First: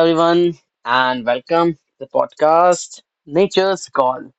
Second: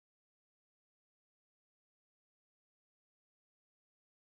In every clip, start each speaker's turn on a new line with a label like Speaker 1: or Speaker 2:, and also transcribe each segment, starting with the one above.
Speaker 1: everyone, and welcome to the podcast Nature's Call.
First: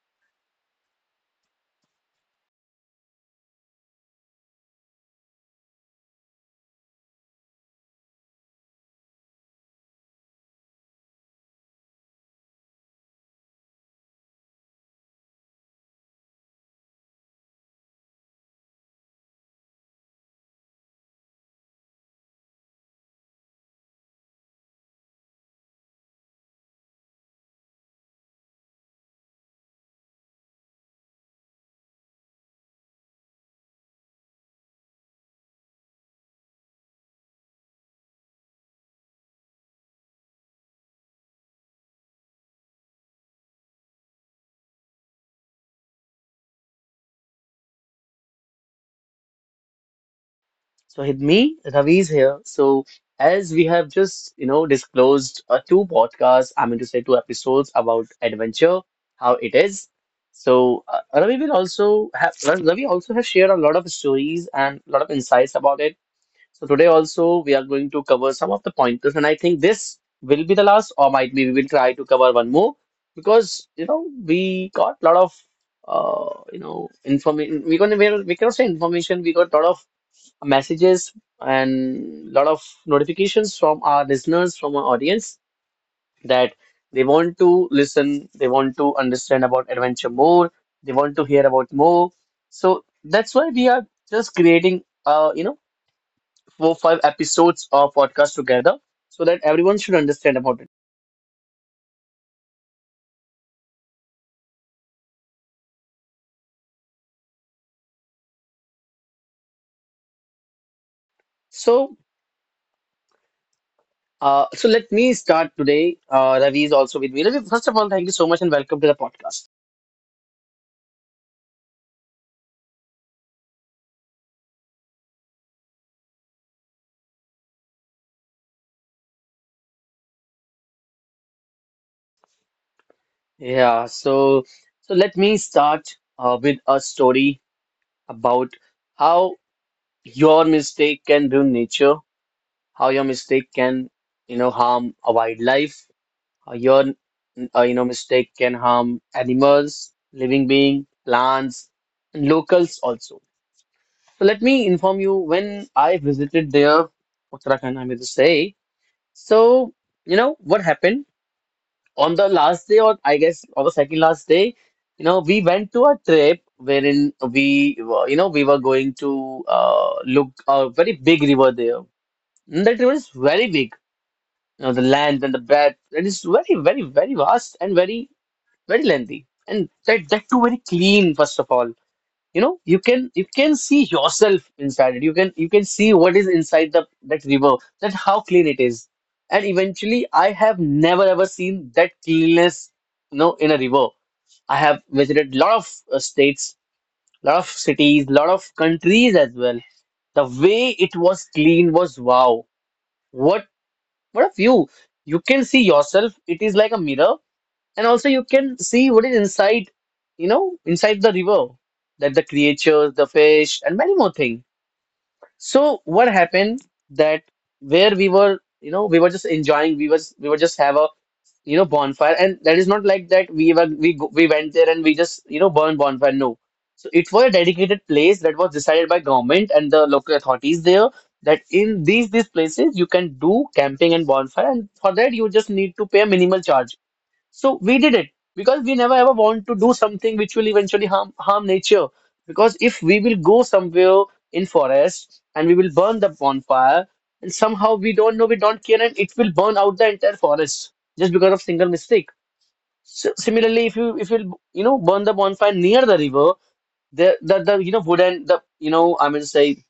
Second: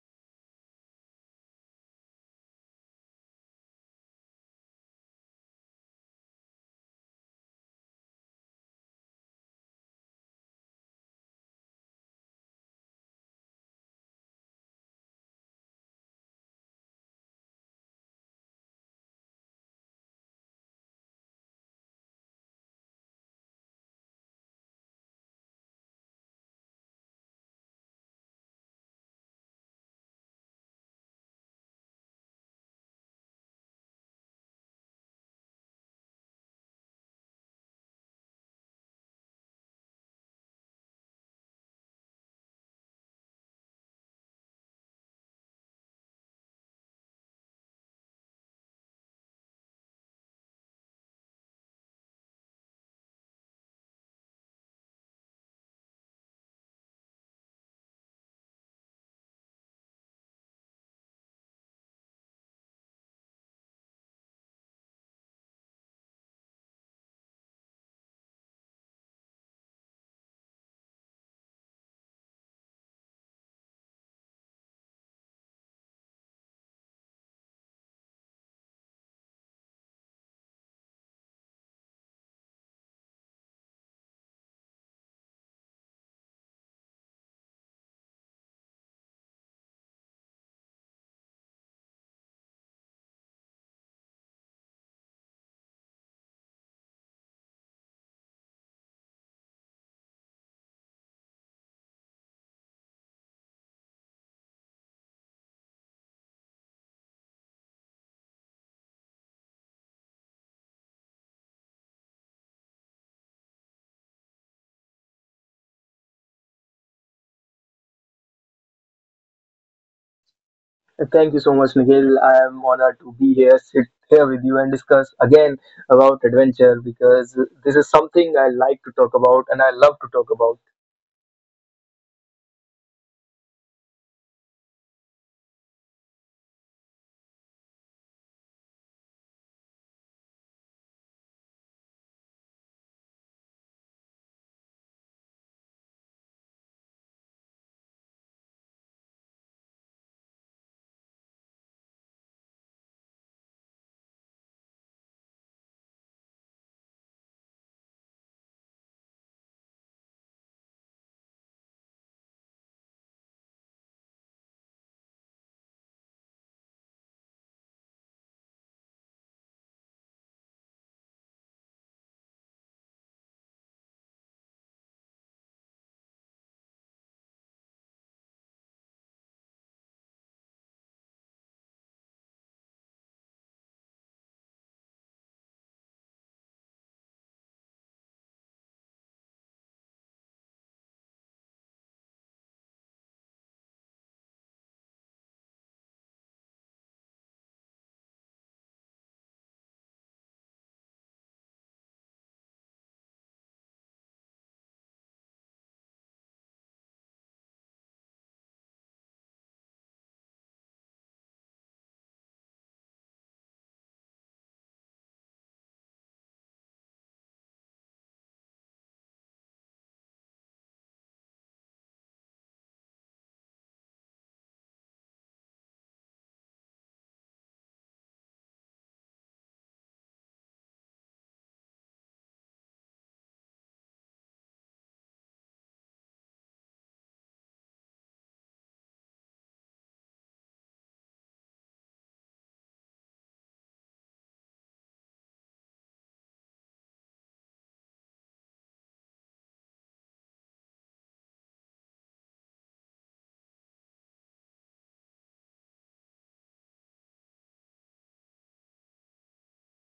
Speaker 1: So, with me, Ravi is here. So, as we have just disclosed two podcasts, I mean to say two episodes about adventure, how it is. So, Ravi also has shared a lot of stories and a lot of insights about it. So today also we are going to cover some of the pointers, and I think this will be the last, or might be we will try to cover one more because you know we got a lot of information. We cannot say information. We got a lot of messages and lot of notifications from our listeners, from our audience that they want to listen, they want to understand about adventure more, they want to hear about more. So that's why we are just creating four five episodes of podcast together so that everyone should understand about it. So so let me start today. Ravi is also with me. Ravi, first of all, thank you so much and welcome to the podcast.
Speaker 2: Thank you so much, Nikhil. I am honored to be here, sit here with you, and discuss again about adventure because this is something I like to talk about and I love to talk about.
Speaker 1: Yeah, so let me start with a story about how your mistake can ruin nature, how your mistake can you know harm a wildlife, how your mistake can harm animals, living being, plants, and locals also. So let me inform you when I visited there, Uttarakhand, I may just say. So, you know, what happened on the last day, or I guess on the second last day, you know, we went to a trip wherein you know, we were going to look a very big river there. And that river is very big, you know, the land and the breadth. It is very, very, very vast and very, very lengthy. And that too very clean, first of all, you know, you can see yourself inside it. You can see what is inside the that river, that how clean it is. And eventually I have never ever seen that cleanness, you know, in a river. I have visited lot of states, lot of cities, lot of countries as well. The way it was clean was wow. what what a view. You can see yourself, it is like a mirror. And also you can see what is inside, you know, inside the river, that the creatures, the fish, and many more things. So what happened, that where we were, you know, we were just enjoying, we were just have a you know bonfire. And that is not like that we went there and we just you know burn bonfire, no. So it was a dedicated place that was decided by government and the local authorities there, that in these places you can do camping and bonfire, and for that you just need to pay a minimal charge. So we did it because we never ever want to do something which will eventually harm nature. Because if we will go somewhere in forest and we will burn the bonfire, and somehow we don't know, we don't care, and it will burn out the entire forest just because of single mistake. So similarly, if you you know burn the bonfire near the river, the you know wooden the you know I mean say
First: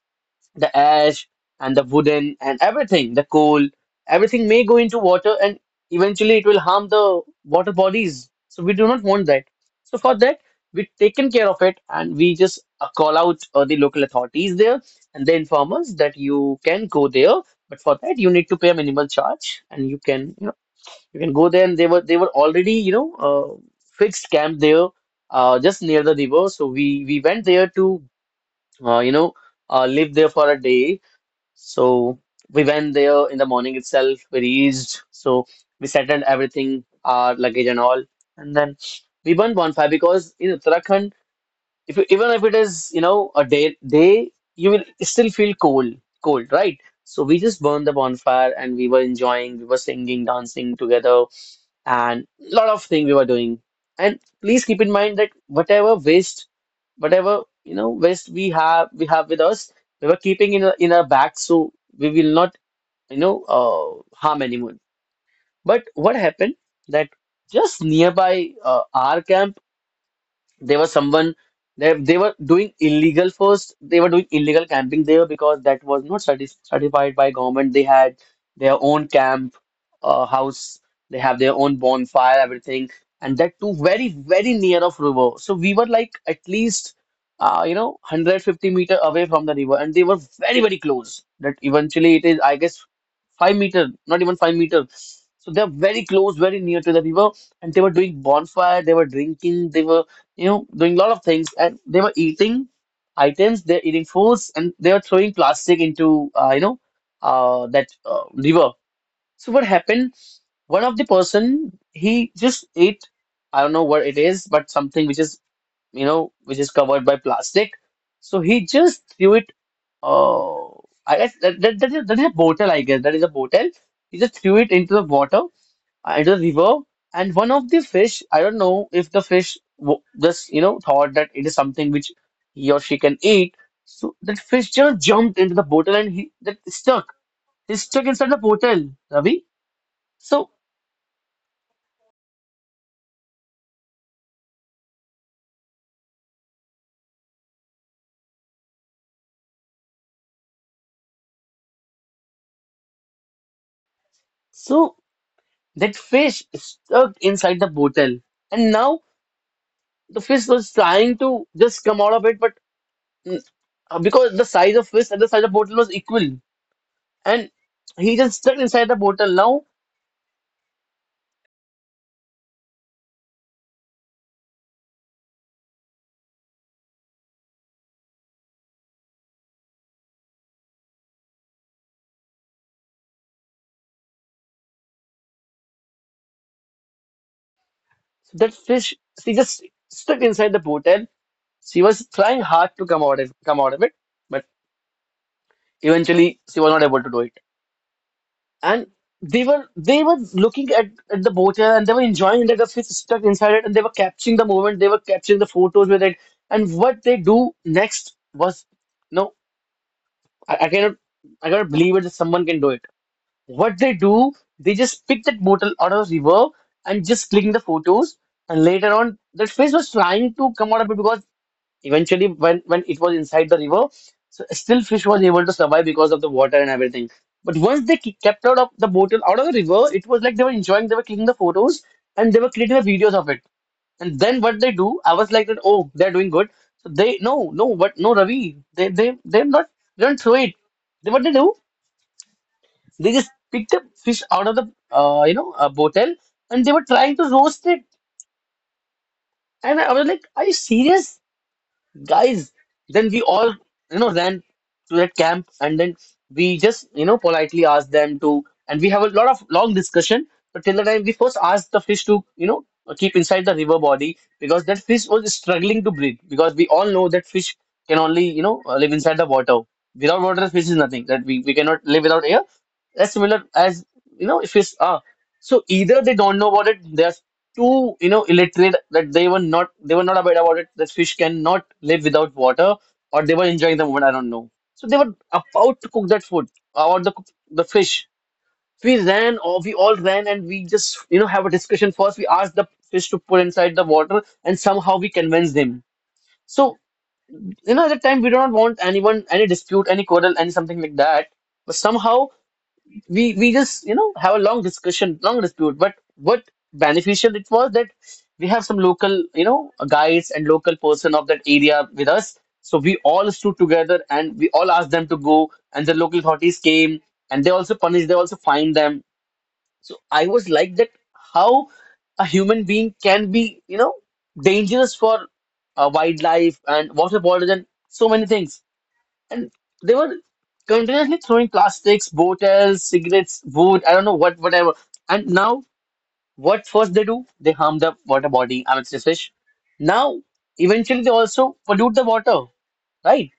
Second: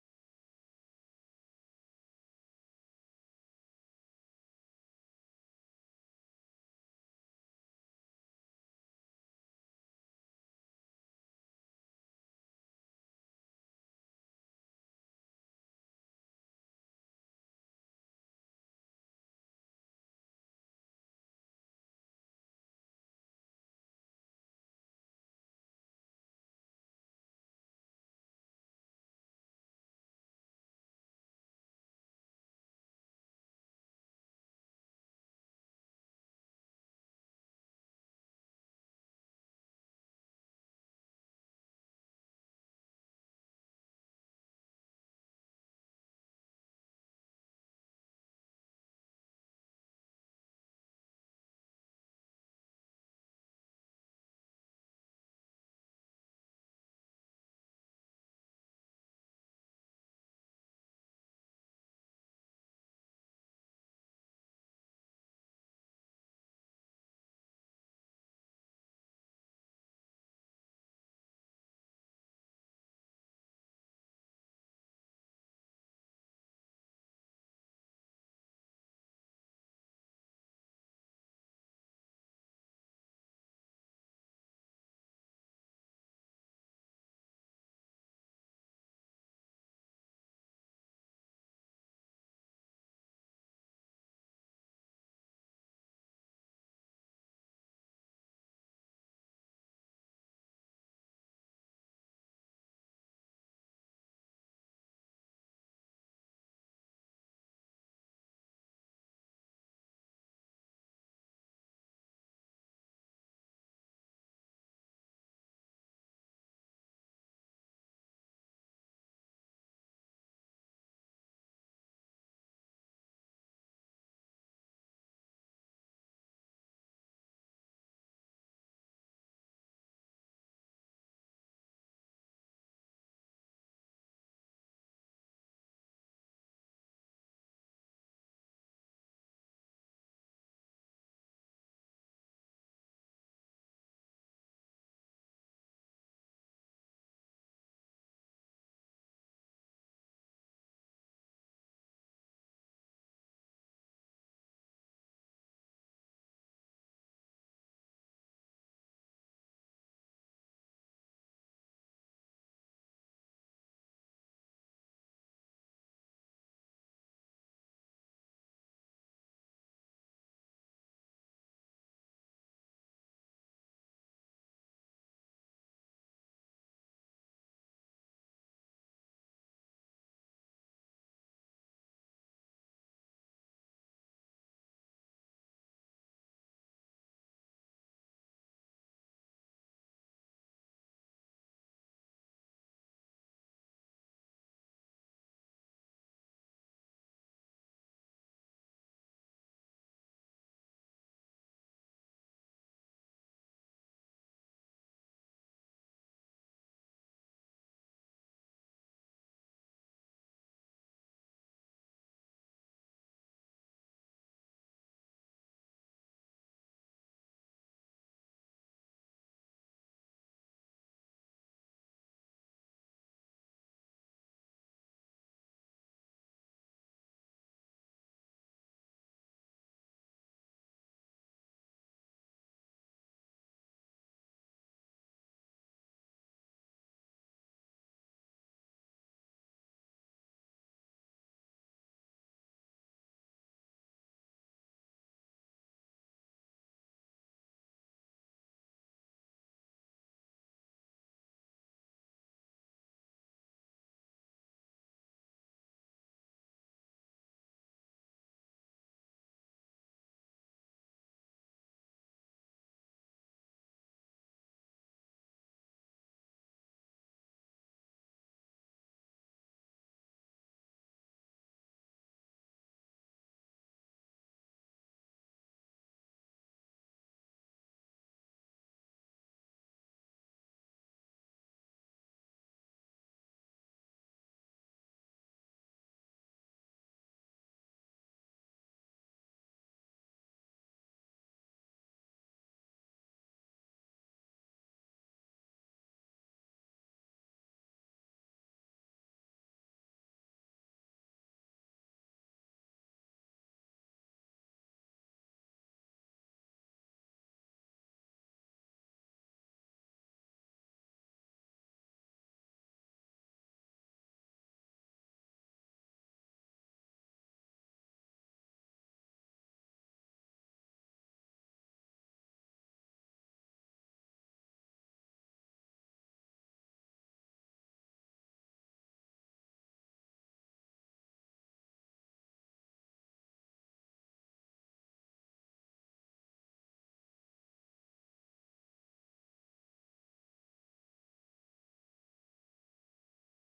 Speaker 1: the ash and the wooden and everything, the coal, everything may go into water, and eventually it will harm the water bodies. So we do not want that. So for that, we've taken care of it and we just call out the local authorities there, and they inform us that you can go there, but for that you need to pay a minimal charge and you can you know you can go there. And they were already you know fixed camp there, just near the river. So we went there to uh, you know live there for a day. So we went there in the morning itself. We reached, so we settled everything, our luggage and all, and then we burnt bonfire because in Uttarakhand, if you, even if it is you know a day, you will still feel cold, right? So we just burned the bonfire and we were enjoying, we were singing, dancing together, and lot of things we were doing. And please keep in mind that whatever waste, whatever you know waste we have with us, we were keeping in in our bags, so we will not you know harm anyone. But what happened, that just nearby our camp they were someone. They were doing illegal first. They were doing illegal camping there because that was not certified by government. They had their own camp, house. They have their own bonfire, everything, and that too very very near of river. So we were like at least 150 m meter away from the river, and they were very very close. That eventually it is I guess 5 m, not even 5 m. So they're very close, very near to the river, and they were doing bonfire. They were drinking. They were you know doing a lot of things, and they were eating items, they're eating foods, and they were throwing plastic into, you know, that river. So what happened? One of the person, he just ate, I don't know what it is, but something which is, you know, which is covered by plastic. So he just threw it. Uh, I guess that is a bottle, I guess. That is a bottle. He just threw it into the water, at the river. And one of the fish, I don't know if the fish w just, you know, thought that it is something which he or she can eat. So that fish just jumped into the bottle and he that stuck. He's stuck inside the bottle, Ravi. So so that fish stuck inside the bottle, and now the fish was trying to just come out of it, but mm, because the size of fish and the size of bottle was equal, and he just stuck inside the bottle. Now that fish, she just stuck inside the bottle. She was trying hard to come out of it, but eventually she was not able to do it. And they were looking at the boat here and they were enjoying that. The fish stuck inside it, and they were capturing the moment. They were capturing the photos with it. And what they do next was no, I, I cannot I cannot believe it that someone can do it. What they do, they just pick that bottle out of the river and just click in the photos. And later on, that fish was trying to come out of it because eventually, when it was inside the river, so still fish was able to survive because of the water and everything. But once they kept out of the bottle out of the river, it was like they were enjoying, they were clicking the photos, and they were creating the videos of it. And then what they do, I was like that, oh, they're doing good. So they no, no, but no, Ravi, they're not, they don't throw it. They what they do? They just picked up fish out of the a hotel and they were trying to roast it. And I was like, "Are you serious? Guys, then we all you know ran to that camp, and then we just you know politely asked them to, and we have a lot of long discussion. But till the time we first asked the fish to you know keep inside the river body, because that fish was struggling to breathe. Because we all know that fish can only you know live inside the water. Without water the fish is nothing. That we cannot live without air, that's similar as you know fish are. So either they don't know about it, they are too you know illiterate that they were not aware about it, that fish cannot live without water, or they were enjoying the moment, I don't know. So they were about to cook that food, or the fish. We all ran and we just you know have a discussion. First we asked the fish to put inside the water and somehow we convinced him. So you know at the time we do not want anyone, any dispute, any quarrel, any something like that. But somehow we just you know have a long discussion, long dispute. But what beneficial it was that we have some local guides and local person of that area with us. So we all stood together and we all asked them to go, and the local authorities came and they also punished, they also fined them. So I was like that how a human being can be dangerous for wildlife and water borders and so many things, and they were continuously throwing plastics, bottles, cigarettes, wood, I don't know what, whatever. And now, what first they do? They harm the water body, I mean, sea fish. Now, eventually, they also pollute the water, right?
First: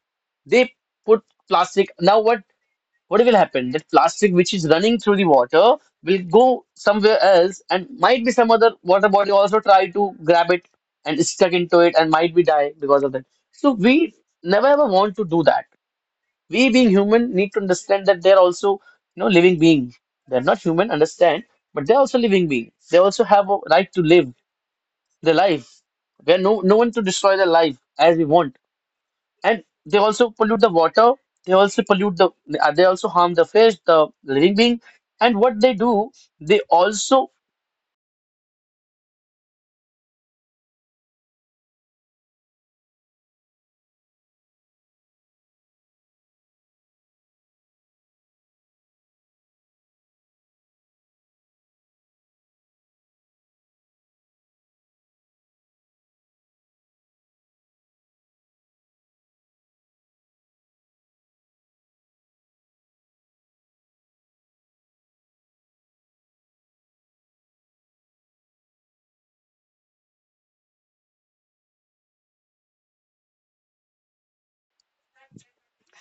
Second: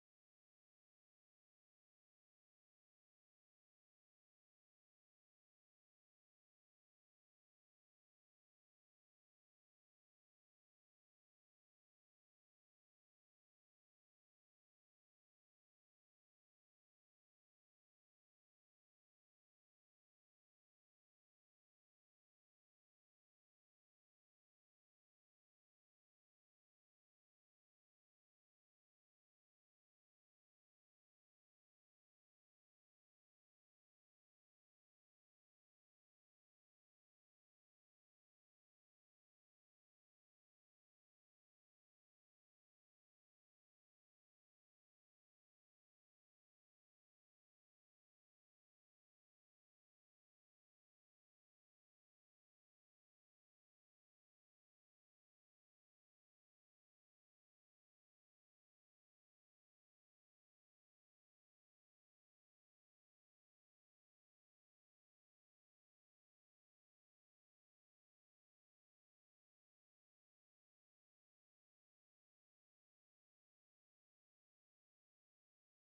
Speaker 1: They put plastic. Now, what will happen? That plastic which is running through the water will go somewhere else, and might be some other water body also try to grab it and is stuck into it, and might be die because of that. So we never ever want to do that. We being human need to understand that they're also living being. They're not human, understand, but they're also living being, they also have a right to live their life. We're no one to destroy their life as we want. And they also pollute the water, they also pollute the they also harm the fish, the living being. And what they do, they also,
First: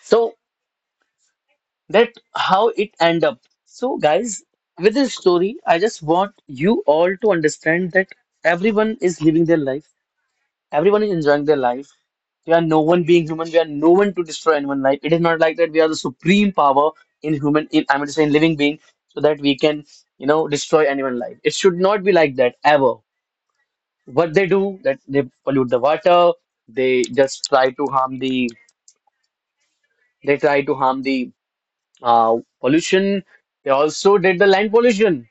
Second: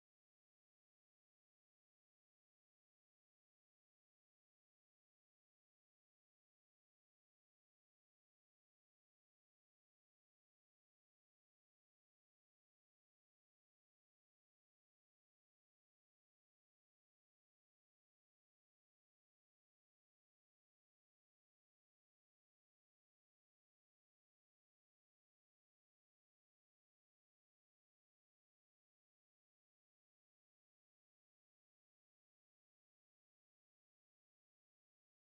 Speaker 1: so that, how it end up. So guys, with this story I just want you all to understand that everyone is living their life. Everyone is enjoying their life. We are no one being human. We are no one to destroy anyone's life. It is not like that. We are the supreme power in human, in I mean to say in living being, so that we can, destroy anyone's life. It should not be like that ever. What they do, that they pollute the water. They just try to harm the. They try to harm the pollution. They also did the land pollution.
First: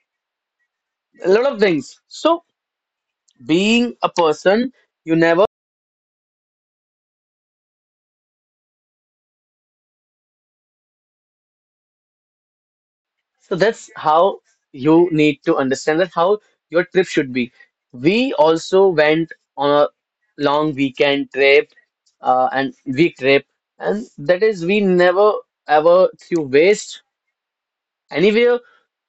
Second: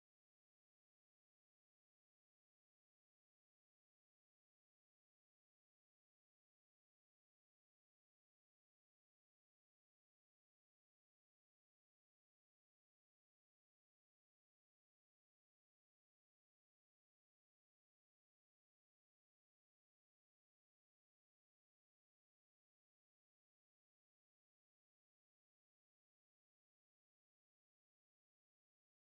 Speaker 1: A lot of things. So being a person, you never. So that's how you need to understand that how your trip should be. We also went on a long weekend trip and week trip, and that is we never ever threw waste. Anywhere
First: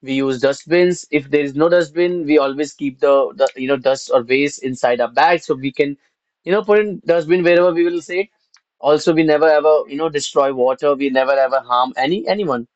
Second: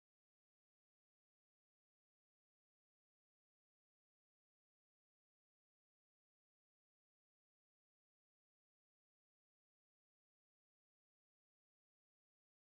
Speaker 1: we use dustbins. If there is no dustbin, we always keep the, dust or waste inside our bag so we can put in dustbin wherever we will say. Also, we never ever destroy water. We never ever harm anyone.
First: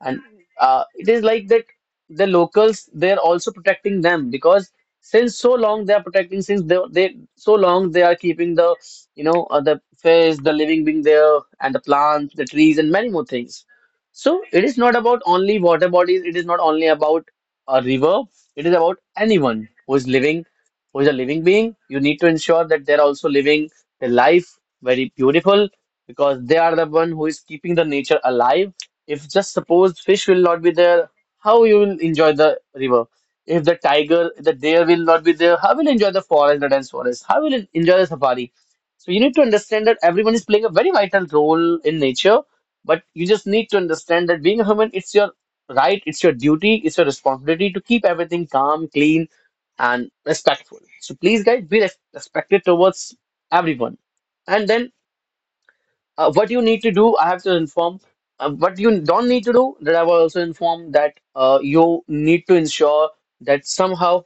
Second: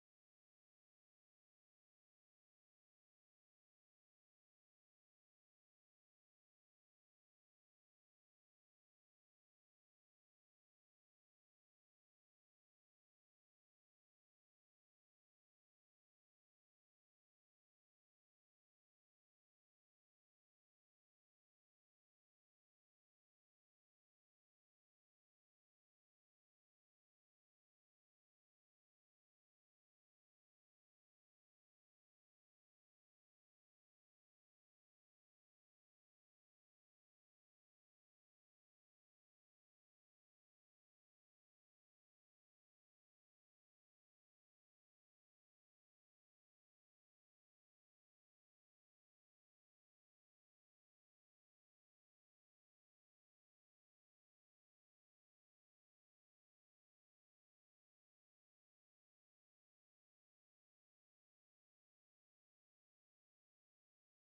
Speaker 1: And it is like that, the locals, they're also protecting them because since so long they are protecting, since they so long they are keeping the the fish, the living being there, and the plants, the trees, and many more things. So it is not about only water bodies, it is not only about a river, it is about anyone who is living, who is a living being. You need to ensure that they're also living their life very beautiful because they are the one who is keeping the nature alive. If just suppose fish will not be there, how you will enjoy the river? If the tiger, the deer will not be there, how will you enjoy the forest, the dense forest? How will you enjoy the safari? So you need to understand that everyone is playing a very vital role in nature, but you just need to understand that being a human, it's your right, it's your duty, it's your responsibility to keep everything calm, clean, and respectful. So please, guys, be respected towards everyone. And then, what you need to do, I have to inform. What you don't need to do, that I will also inform, that you need to ensure that somehow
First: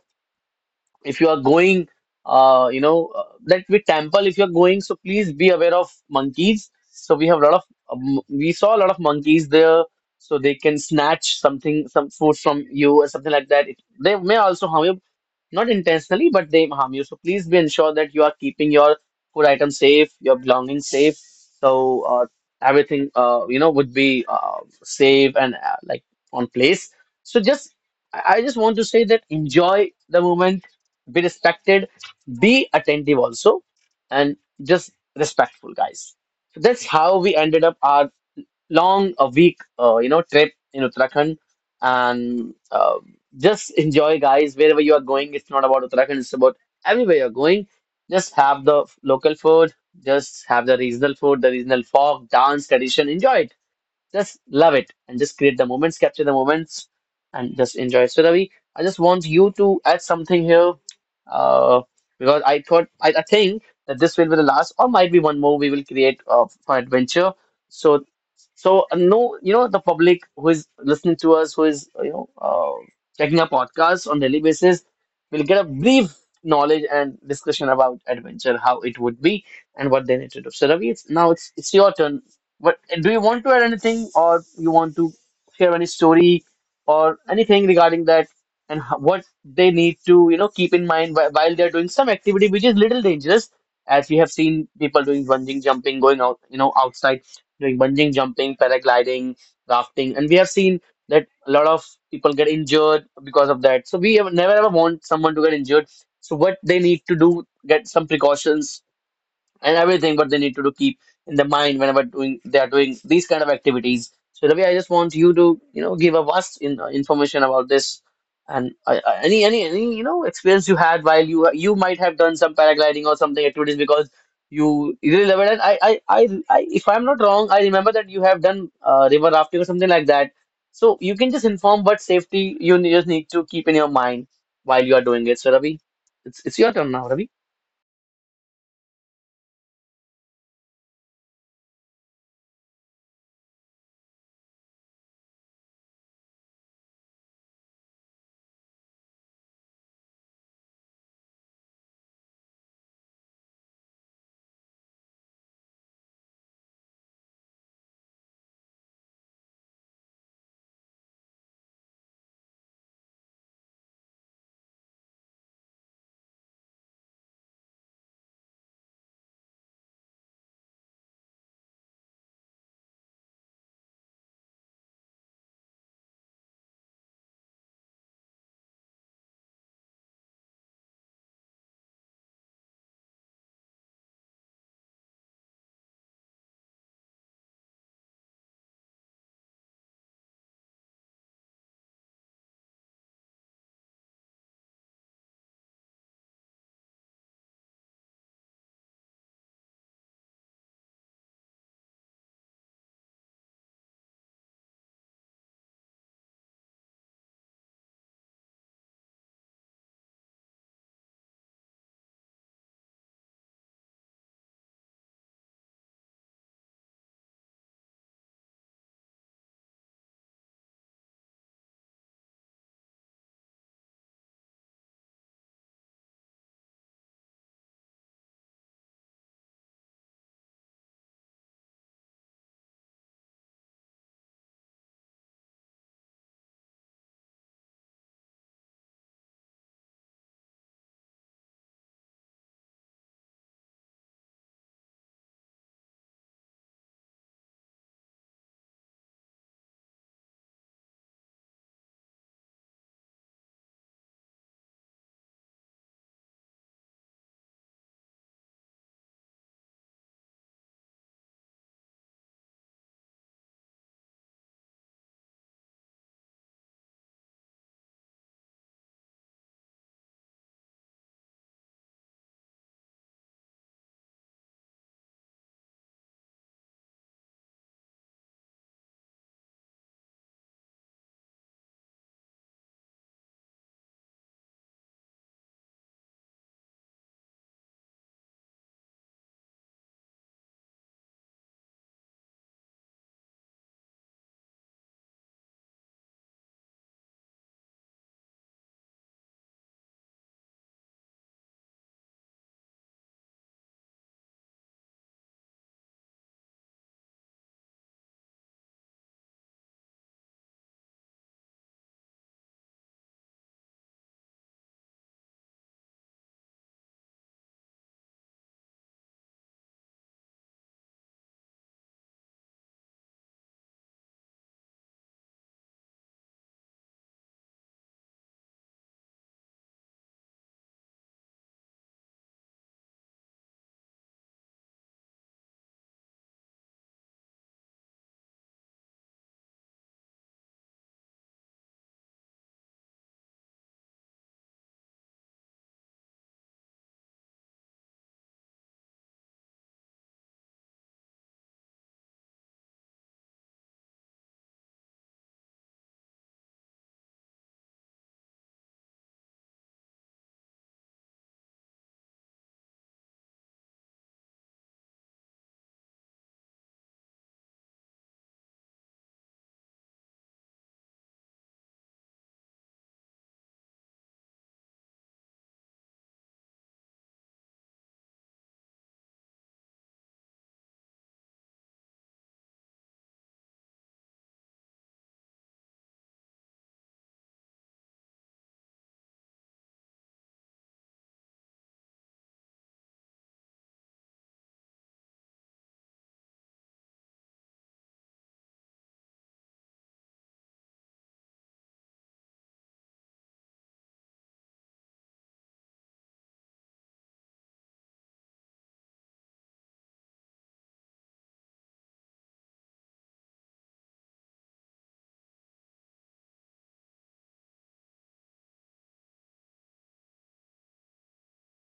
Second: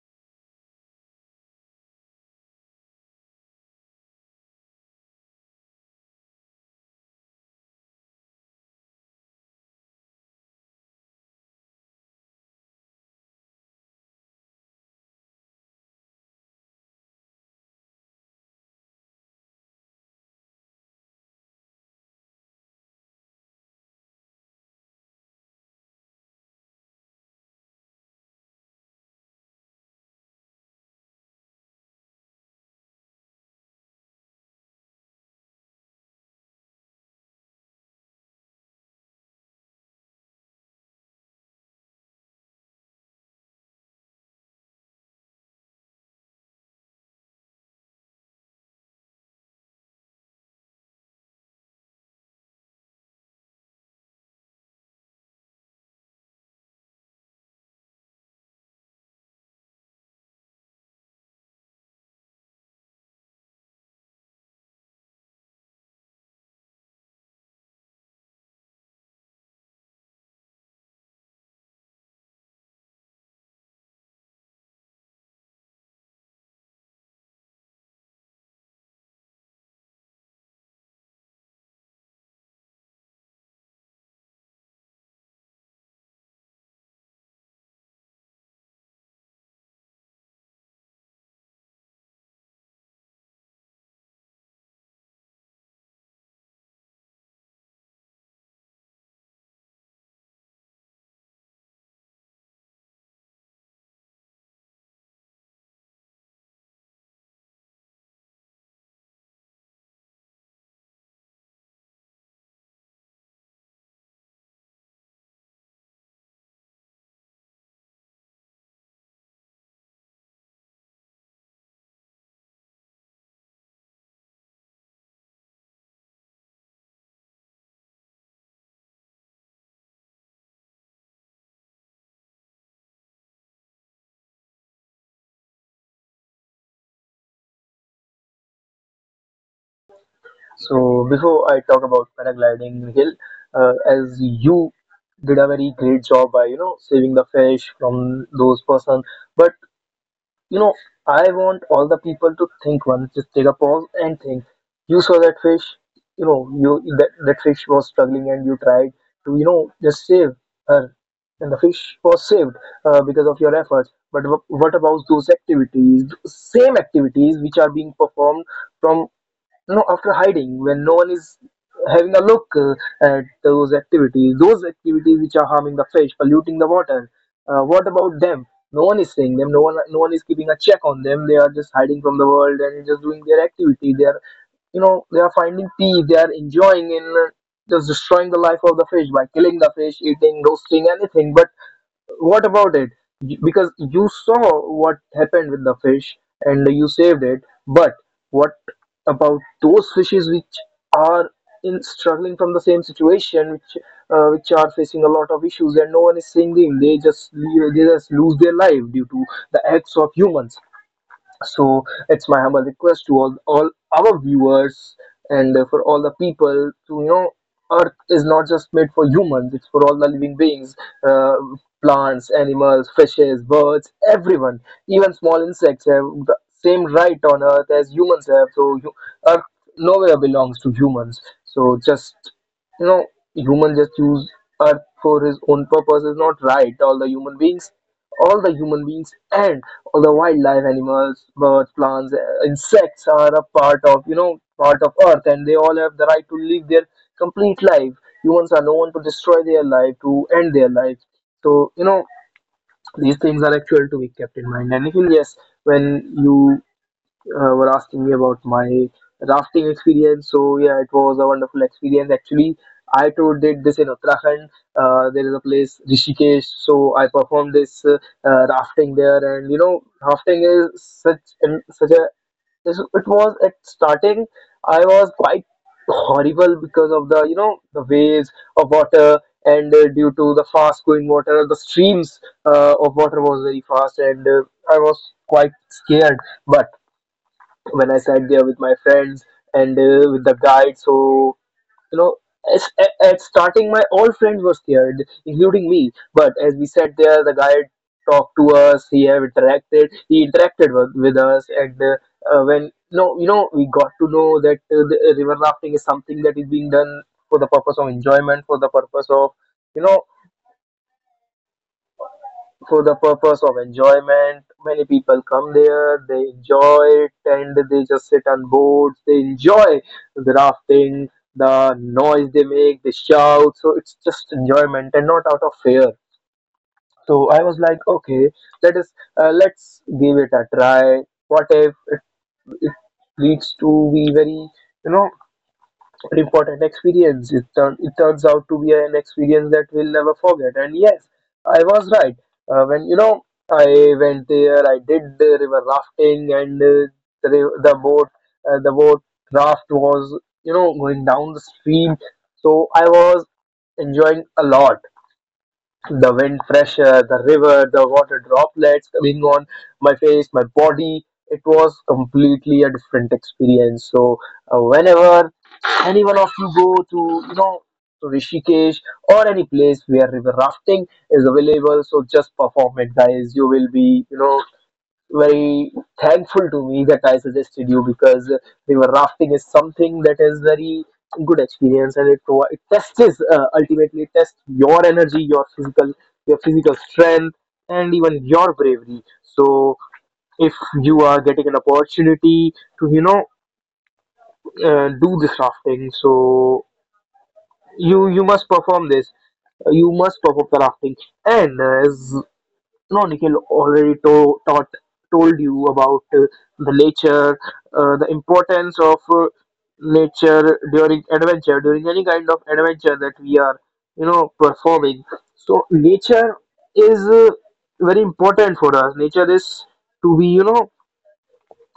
Speaker 1: if you are going like with temple if you're going, so please be aware of monkeys. So we have a lot of we saw a lot of monkeys there. So they can snatch something, some food from you or something like that. It, they may also harm you, not intentionally, but they harm you. So please be ensure that you are keeping your food items safe, your belongings safe, so everything would be safe and like on place. So just I just want to say that enjoy the moment, be respected, be attentive also, and just respectful, guys. So that's how we ended up our long a week, trip in Uttarakhand, and just enjoy, guys. Wherever you are going, it's not about Uttarakhand; it's about everywhere you're going. Just have the local food, just have the regional food, the regional folk, dance, tradition. Enjoy it, just love it and just create the moments, capture the moments, and just enjoy it. So, Ravi, I just want you to add something here uh, because I thought, I think that this will be the last, or might be one more we will create for adventure. So, no, the public who is listening to us, who is, checking our podcast on daily basis, will get a brief knowledge and discussion about adventure, how it would be and what they need to do. So Ravi, it's, now it's your turn, but do you want to add anything, or you want to share any story or anything regarding that, and what they need to, keep in mind while they're doing some activity which is little dangerous, as we have seen people doing bungee jumping, going out, outside doing bungee jumping, paragliding, rafting, and we have seen that a lot of people get injured because of that. So we have never ever want someone to get injured. So what they need to do, get some precautions and everything, but they need to do keep in the mind whenever doing they are doing these kind of activities. So Ravi, I just want you to give a vast in, information about this, and any experience you had while you might have done some paragliding or something activities, because you really love it, and I if I'm not wrong, I remember that you have done river rafting or something like that. So you can just inform what safety you just need to keep in your mind while you are doing it. So Ravi, it's your turn now, Ravi.
Speaker 2: So, before I talk about paragliding, Nikhil, as you did a very great job by saving the fish from those person, but you know, I want all the people to think once, just take a pause and think. You saw that fish, you know, you that fish was struggling and you tried to, you know, just save her. And the fish was saved because of your efforts. But what about those activities, same activities which are being performed from no after hiding when no one is having a look at those activities, those activities which are harming the fish, polluting the water, what about them? No one is seeing them. No one is keeping a check on them. They are just hiding from the world and just doing their activity. They are, you know, they are finding peace, they are enjoying in, just destroying the life of the fish by killing the fish, eating, roasting, anything. But what about it? Because you saw what happened with the fish and you saved it, but what about those fishes which are in struggling from the same situation, which are facing a lot of issues and no one is seeing them? They just lose their life due to the acts of humans. So it's my humble request to all our viewers and, for all the people, to you know, Earth is not just made for humans; it's for all the living beings, uh, plants, animals, fishes, birds, everyone. Even small insects have the same right on Earth as humans have. So Earth nowhere belongs to humans. So just, you know, human just use Earth for his own purpose is not right. All the human beings and the wildlife, animals, birds, plants, insects are a part of, you know, part of Earth, and they all have the right to live their complete life. Humans are known to destroy their life, to end their life. So you know, these things are actual to be kept in mind. And even yes, when you, were asking me about my rafting experience. So yeah, it was a wonderful experience. Actually, I too did this in Uttarakhand. There is a place Rishikesh, so I performed this, rafting there, and you know, rafting is such an, it was at starting. I was quite horrible because of the, you know, the waves of water, and due to the fast going water, the streams of water was very fast, and I was quite scared. But when I sat there with my friends and, with the guide. So you know, as, at starting, my all friends were scared, including me. But as we sat there, the guide talked to us. He have interacted. He interacted with us, and, when no, you know, we got to know that, the river rafting is something that is being done for the purpose of enjoyment, for the purpose of, you know, for the purpose of enjoyment. Many people come there, they enjoy it, and they just sit on boats, they enjoy the rafting, the noise they make, they shout. So it's just enjoyment and not out of fear. So I was like, okay, let us, let's give it a try. What if it leads to be very, you know, important experience. It turns out to be an experience that we'll never forget. And yes, I was right. When you know, I went there, I did the river rafting, and, the boat, uh, the boat raft was, you know, going down the stream. So I was enjoying a lot. The wind pressure, the river, the water droplets coming on my face, my body. It was completely a different experience. So, whenever any one of you go to, you know, to Rishikesh or any place where river rafting is available. So just perform it, guys. You will be, you know, very thankful to me that I suggested you, because river rafting is something that is very good experience, and it tests, ultimately it tests your energy, your physical strength, and even your bravery. So if you are getting an opportunity to, you know, do this rafting, so you must perform this. You must perform rafting. And, as no Nikhil already to- taught told you about, the nature, the importance of, nature during adventure, during any kind of adventure that we are, you know, performing. So nature is, very important for us. Nature is to be, you know,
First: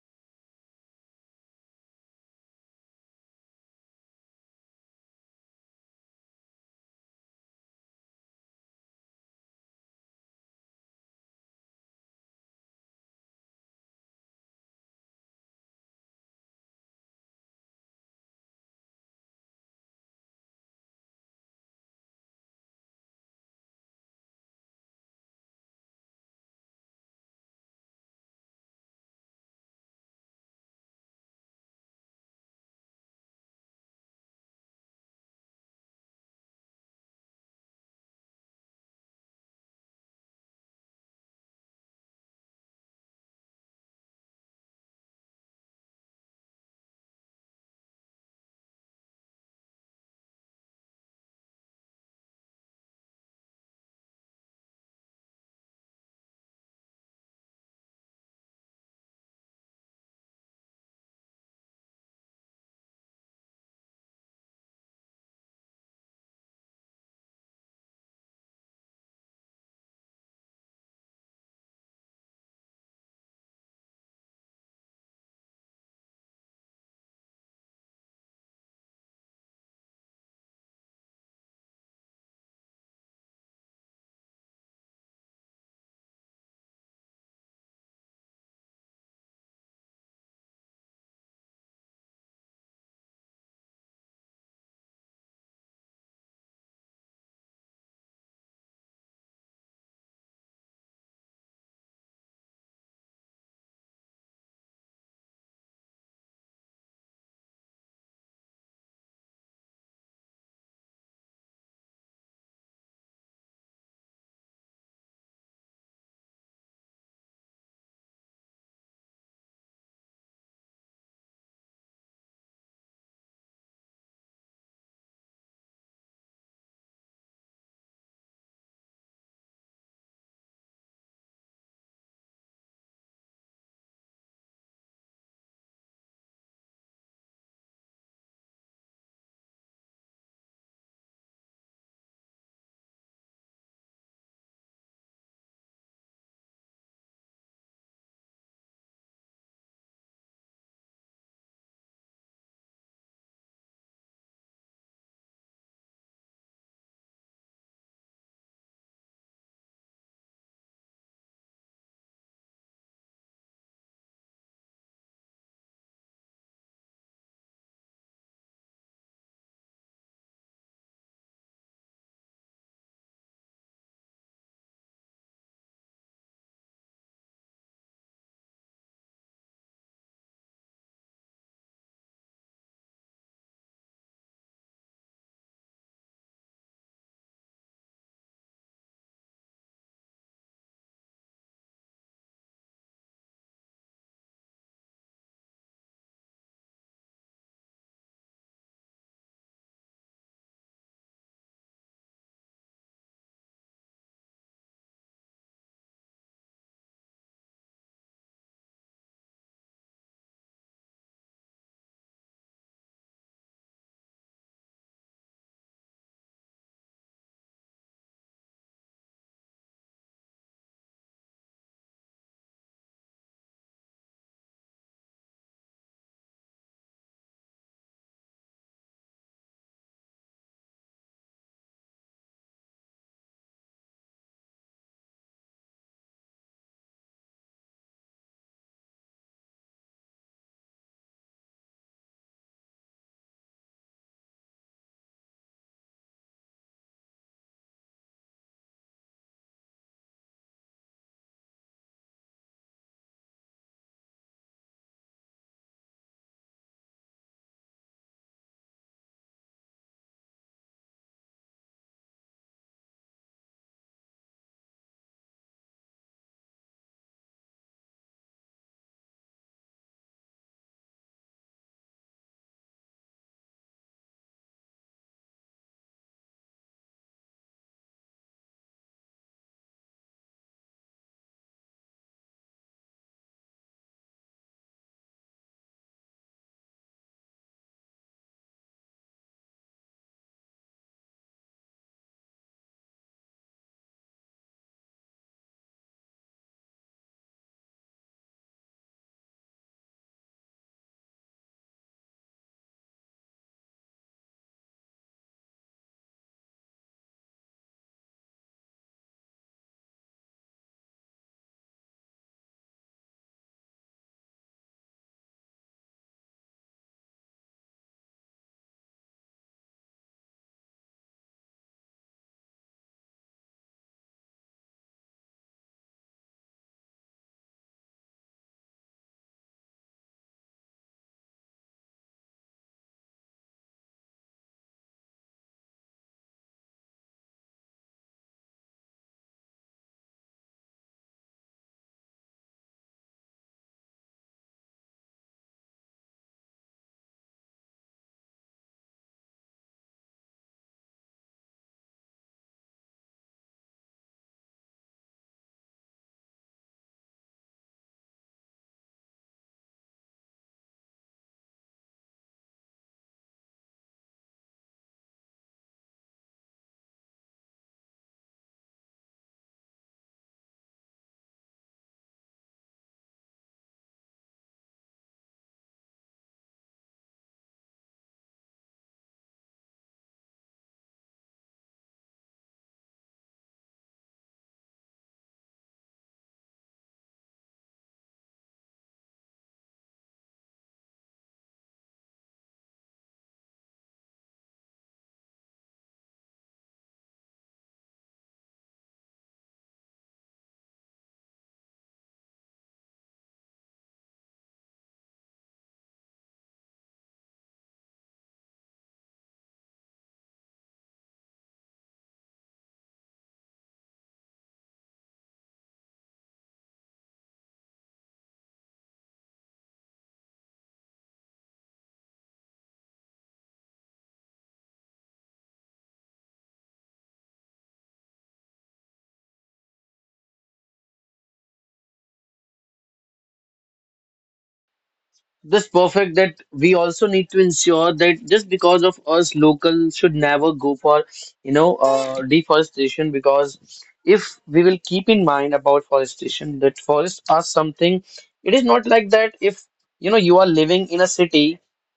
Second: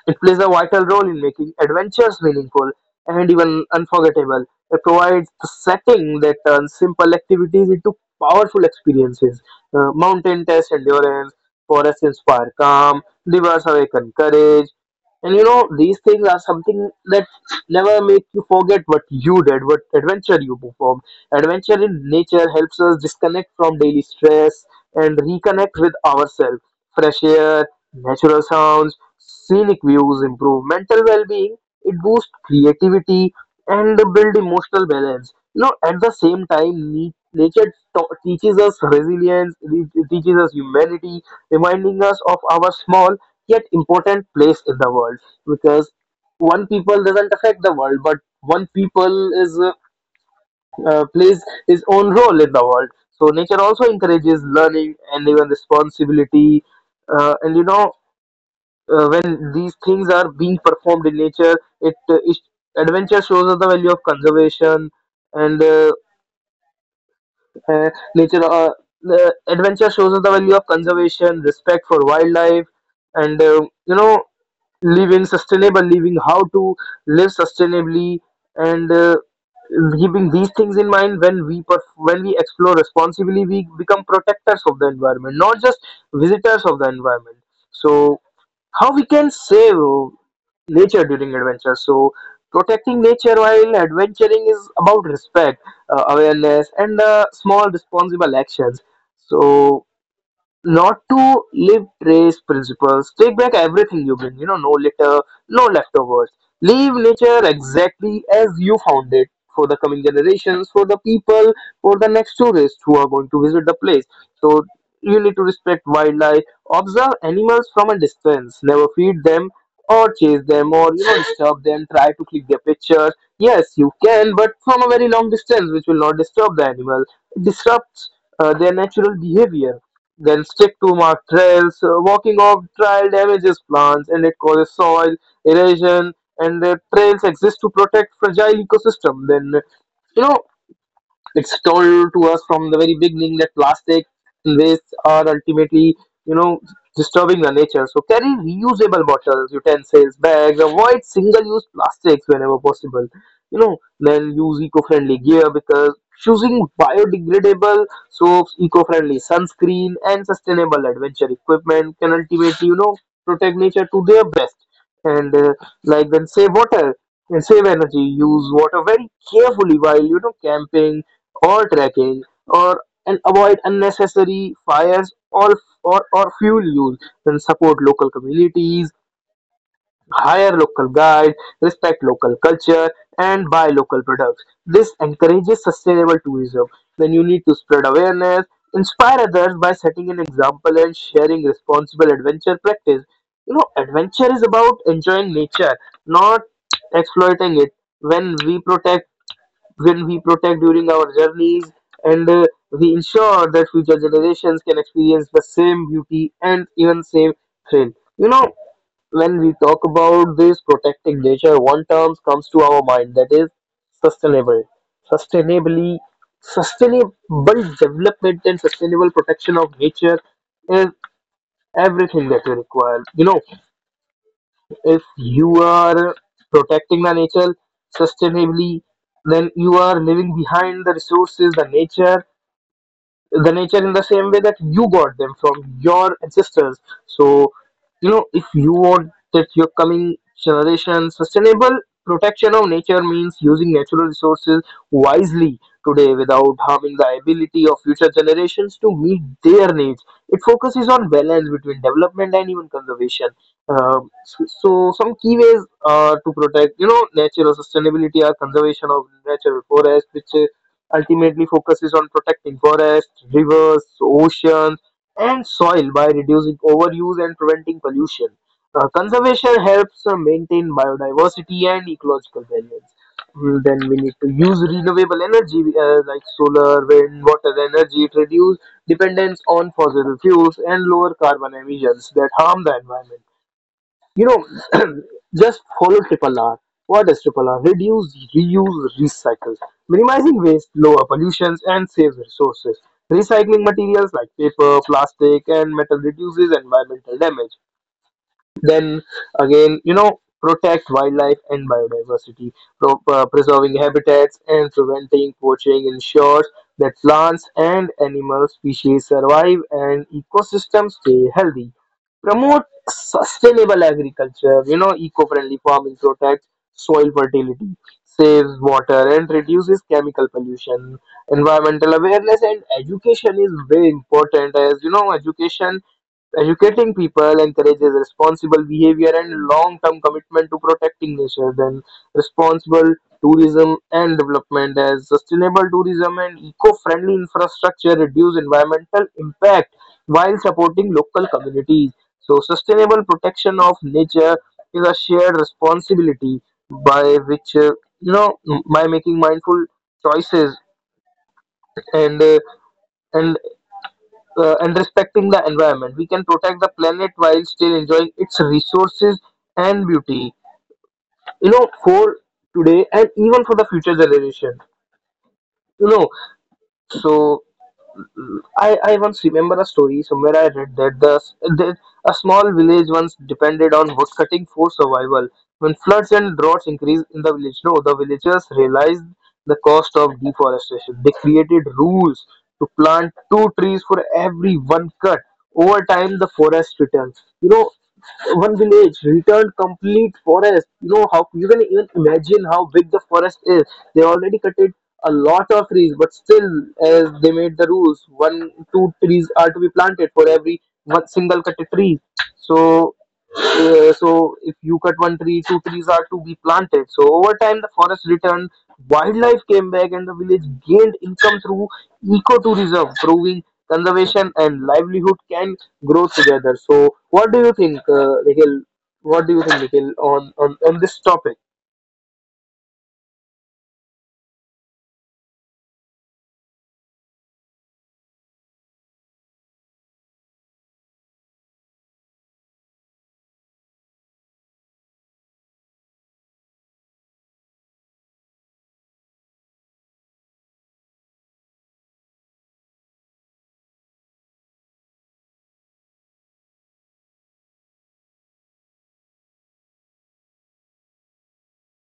Speaker 2: it plays a vital role in making adventures meaningful and even unforgettable. It provides the setting that turns simple activities into powerful experiences. Mountain tests endurance, forests inspire calm, rivers awaken courage. And you know, these things are something that never make you forget what you did, what adventure you performed. Adventure in nature helps us disconnect from daily stress and reconnect with ourselves. Fresh air, natural sounds, scenic views improve mental well-being, it boosts creativity, and build emotional balance. You know, at the same time, nature teaches us resilience, it teaches us humanity, reminding us of our small yet important place in the world. Because one people doesn't affect the world, but one people is, plays his own role in the world. So nature also encourages learning and even responsibility, and you know, when these things are being performed in nature, it, it adventure shows us the value of conservation and, nature. The adventure shows us the value of conservation, respect for wildlife, and, you know, living sustainable living, how to live sustainably, and, keeping these things in mind when we when we explore responsibly, we become protectors of the environment, not just visitors of the environment. So how we can save nature during adventure. So protecting nature while adventuring is about respect, awareness, and, small responsible actions. So not to live trace principles. Take back everything you bring, you know, no litter, no leftovers. Leave nature exactly as you found it for the coming generations, for the people, for the next tourists who are going to visit the place. So you need to respect wildlife, observe animals from a distance, never feed them or chase them or, you know, disturb them, try to click their pictures. Yes, you can, but from a very long distance, which will not disturb the animal. It disrupts, their natural behavior. Then stick to marked trails. Walking off trail damages plants and it causes soil erosion. And the trails exist to protect fragile ecosystem. Then you know, it's told to us from the very beginning that plastic and waste are ultimately, you know, disturbing the nature. So carry reusable bottles, utensils, bags. Avoid single-use plastics whenever possible. You know, then use eco-friendly gear, because choosing biodegradable soaps, eco-friendly sunscreen, and sustainable adventure equipment can ultimately, you know, protect nature to their best. And, like then save water and save energy. Use water very carefully while, you know, camping, or tracking, or and avoid unnecessary fires or fuel use, and support local communities, hire local guides, respect local culture, and buy local products. This encourages sustainable tourism. Then you need to spread awareness, inspire others by setting an example and sharing responsible adventure practice. You know, adventure is about enjoying nature, not exploiting it. When we protect will we protect during our journeys, and, we ensure that future generations can experience the same beauty and even same thrill. You know, when we talk about this protecting nature, one term comes to our mind, that is sustainable. Sustainably, sustainable development and sustainable protection of nature is everything that we require. You know, if you are protecting the nature sustainably, then you are leaving behind the resources, the nature, in the same way that you got them from your ancestors. So, you know, if you want that your coming generation, sustainable protection of nature means using natural resources wisely today without harming the ability of future generations to meet their needs. It focuses on balance between development and even conservation. So some key ways, to protect, you know, nature or sustainability, are conservation of natural forests, which ultimately focuses on protecting forests, rivers, oceans, and soil by reducing overuse and preventing pollution. Conservation helps, maintain biodiversity and ecological balance. Then we need to use renewable energy, like solar, wind, water energy to reduce dependence on fossil fuels and lower carbon emissions that harm the environment. You know, just follow triple R. What is triple R? Reduce, reuse, recycle. Minimizing waste, lower pollutions, and saves resources. Recycling materials like paper, plastic, and metal reduces environmental damage. Then again, you know, protect wildlife and biodiversity, preserving habitats and preventing poaching ensures that plants and animal species survive and ecosystems stay healthy. Promote sustainable agriculture, you know, eco friendly farming protects soil fertility, saves water, and reduces chemical pollution. Environmental awareness and education is very important, as you know, education educating people encourages responsible behavior and long-term commitment to protecting nature. Then responsible tourism and development, as sustainable tourism and eco-friendly infrastructure reduce environmental impact while supporting local communities. So sustainable protection of nature is a shared responsibility by which, you know, by making mindful choices, and uh, and respecting the environment. We can protect the planet while still enjoying its resources and beauty. You know, for today and even for the future generation. You know, so I once remember a story somewhere I read that the that a small village once depended on woodcutting for survival. When floods and droughts increased in the village, no, the villagers realized the cost of deforestation. They created rules to plant two trees for every one cut. Over time, the forest returns. You know, one village returned complete forest. You know how you can even imagine how big the forest is. They already cut it a lot of trees, but still, as they made the rules, one two trees are to be planted for every one single cut tree. So, so if you cut one tree, two trees are to be planted. So over time, the forest returned, wildlife came back, and the village gained income through ecotourism, proving conservation and livelihood can grow together. So, what do you think, Nikhil? What do you think, Nikhil, on, on this topic?
Speaker 1: This perfect that we also need to ensure that just because of us local should never go for deforestation, because if we will keep in mind about forestation that forests are something, it is not like that if you are living in a city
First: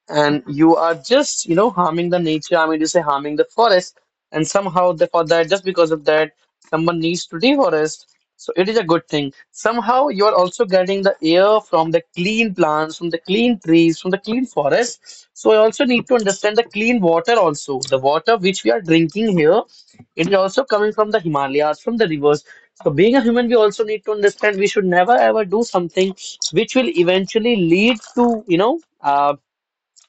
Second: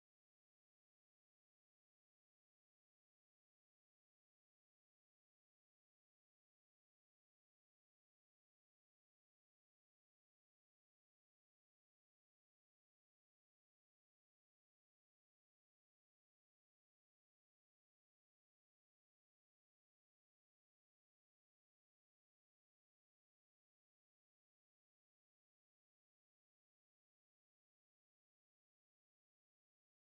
Speaker 1: and you are just harming the nature, I mean to say harming the forest, and somehow for that just because of that someone needs to deforest, so it is a good thing. Somehow you are also getting the air from the clean plants, from the clean trees, from the clean forest. So you also need to understand the clean water also. The water which we are drinking here, it is also coming from the Himalayas, from the rivers. So being a human, we also need to understand we should never ever do something which will eventually lead to,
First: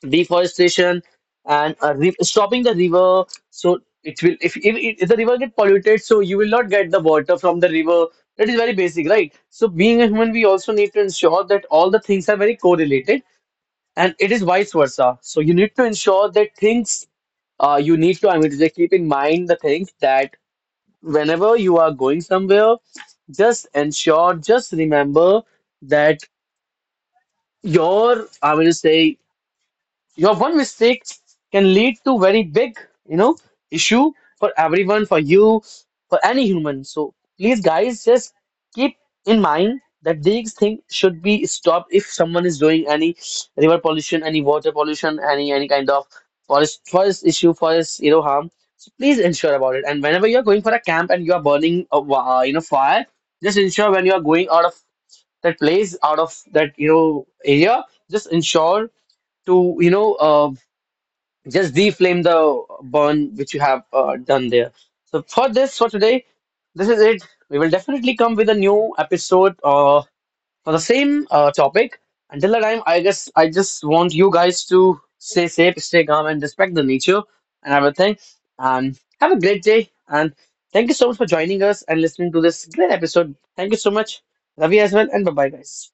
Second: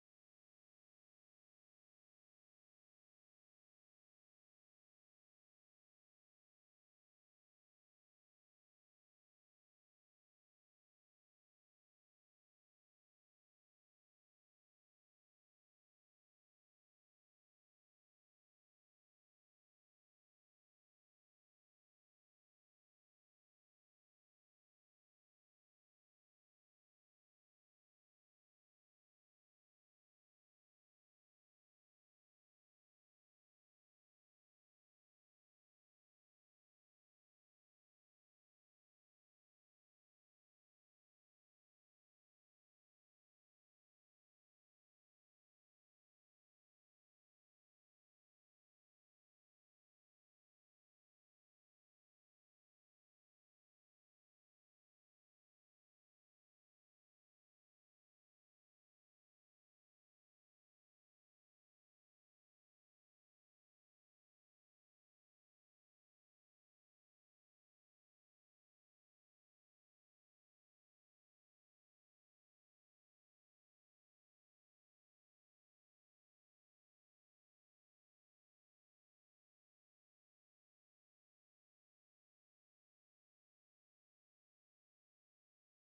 Speaker 1: deforestation and re stopping the river. So it will, if, if the river get polluted, so you will not get the water from the river. That is very basic, right? So being a human, we also need to ensure that all the things are very correlated, and it is vice versa. So you need to ensure that things, you need to, I mean to just keep in mind the things that whenever you are going somewhere, just ensure, just remember that your, I will say, your one mistake can lead to very big, you know, issue for everyone, for you, for any human. So please, guys, just keep in mind that these things should be stopped if someone is doing any river pollution, any water pollution, any kind of forest issue, forest harm. So please ensure about it. And whenever you are going for a camp and you are burning a fire, just ensure when you are going out of that place, out of that area, just ensure to just deflame the burn which you have done there. So for this for today, this is it. We will definitely come with a new episode for the same topic. Until the time, I guess I just want you guys to stay safe, stay calm, and respect the nature and everything. And have a great day. And thank you so much for joining us and listening to this great episode. Thank you so much. Love you as well, and bye bye, guys.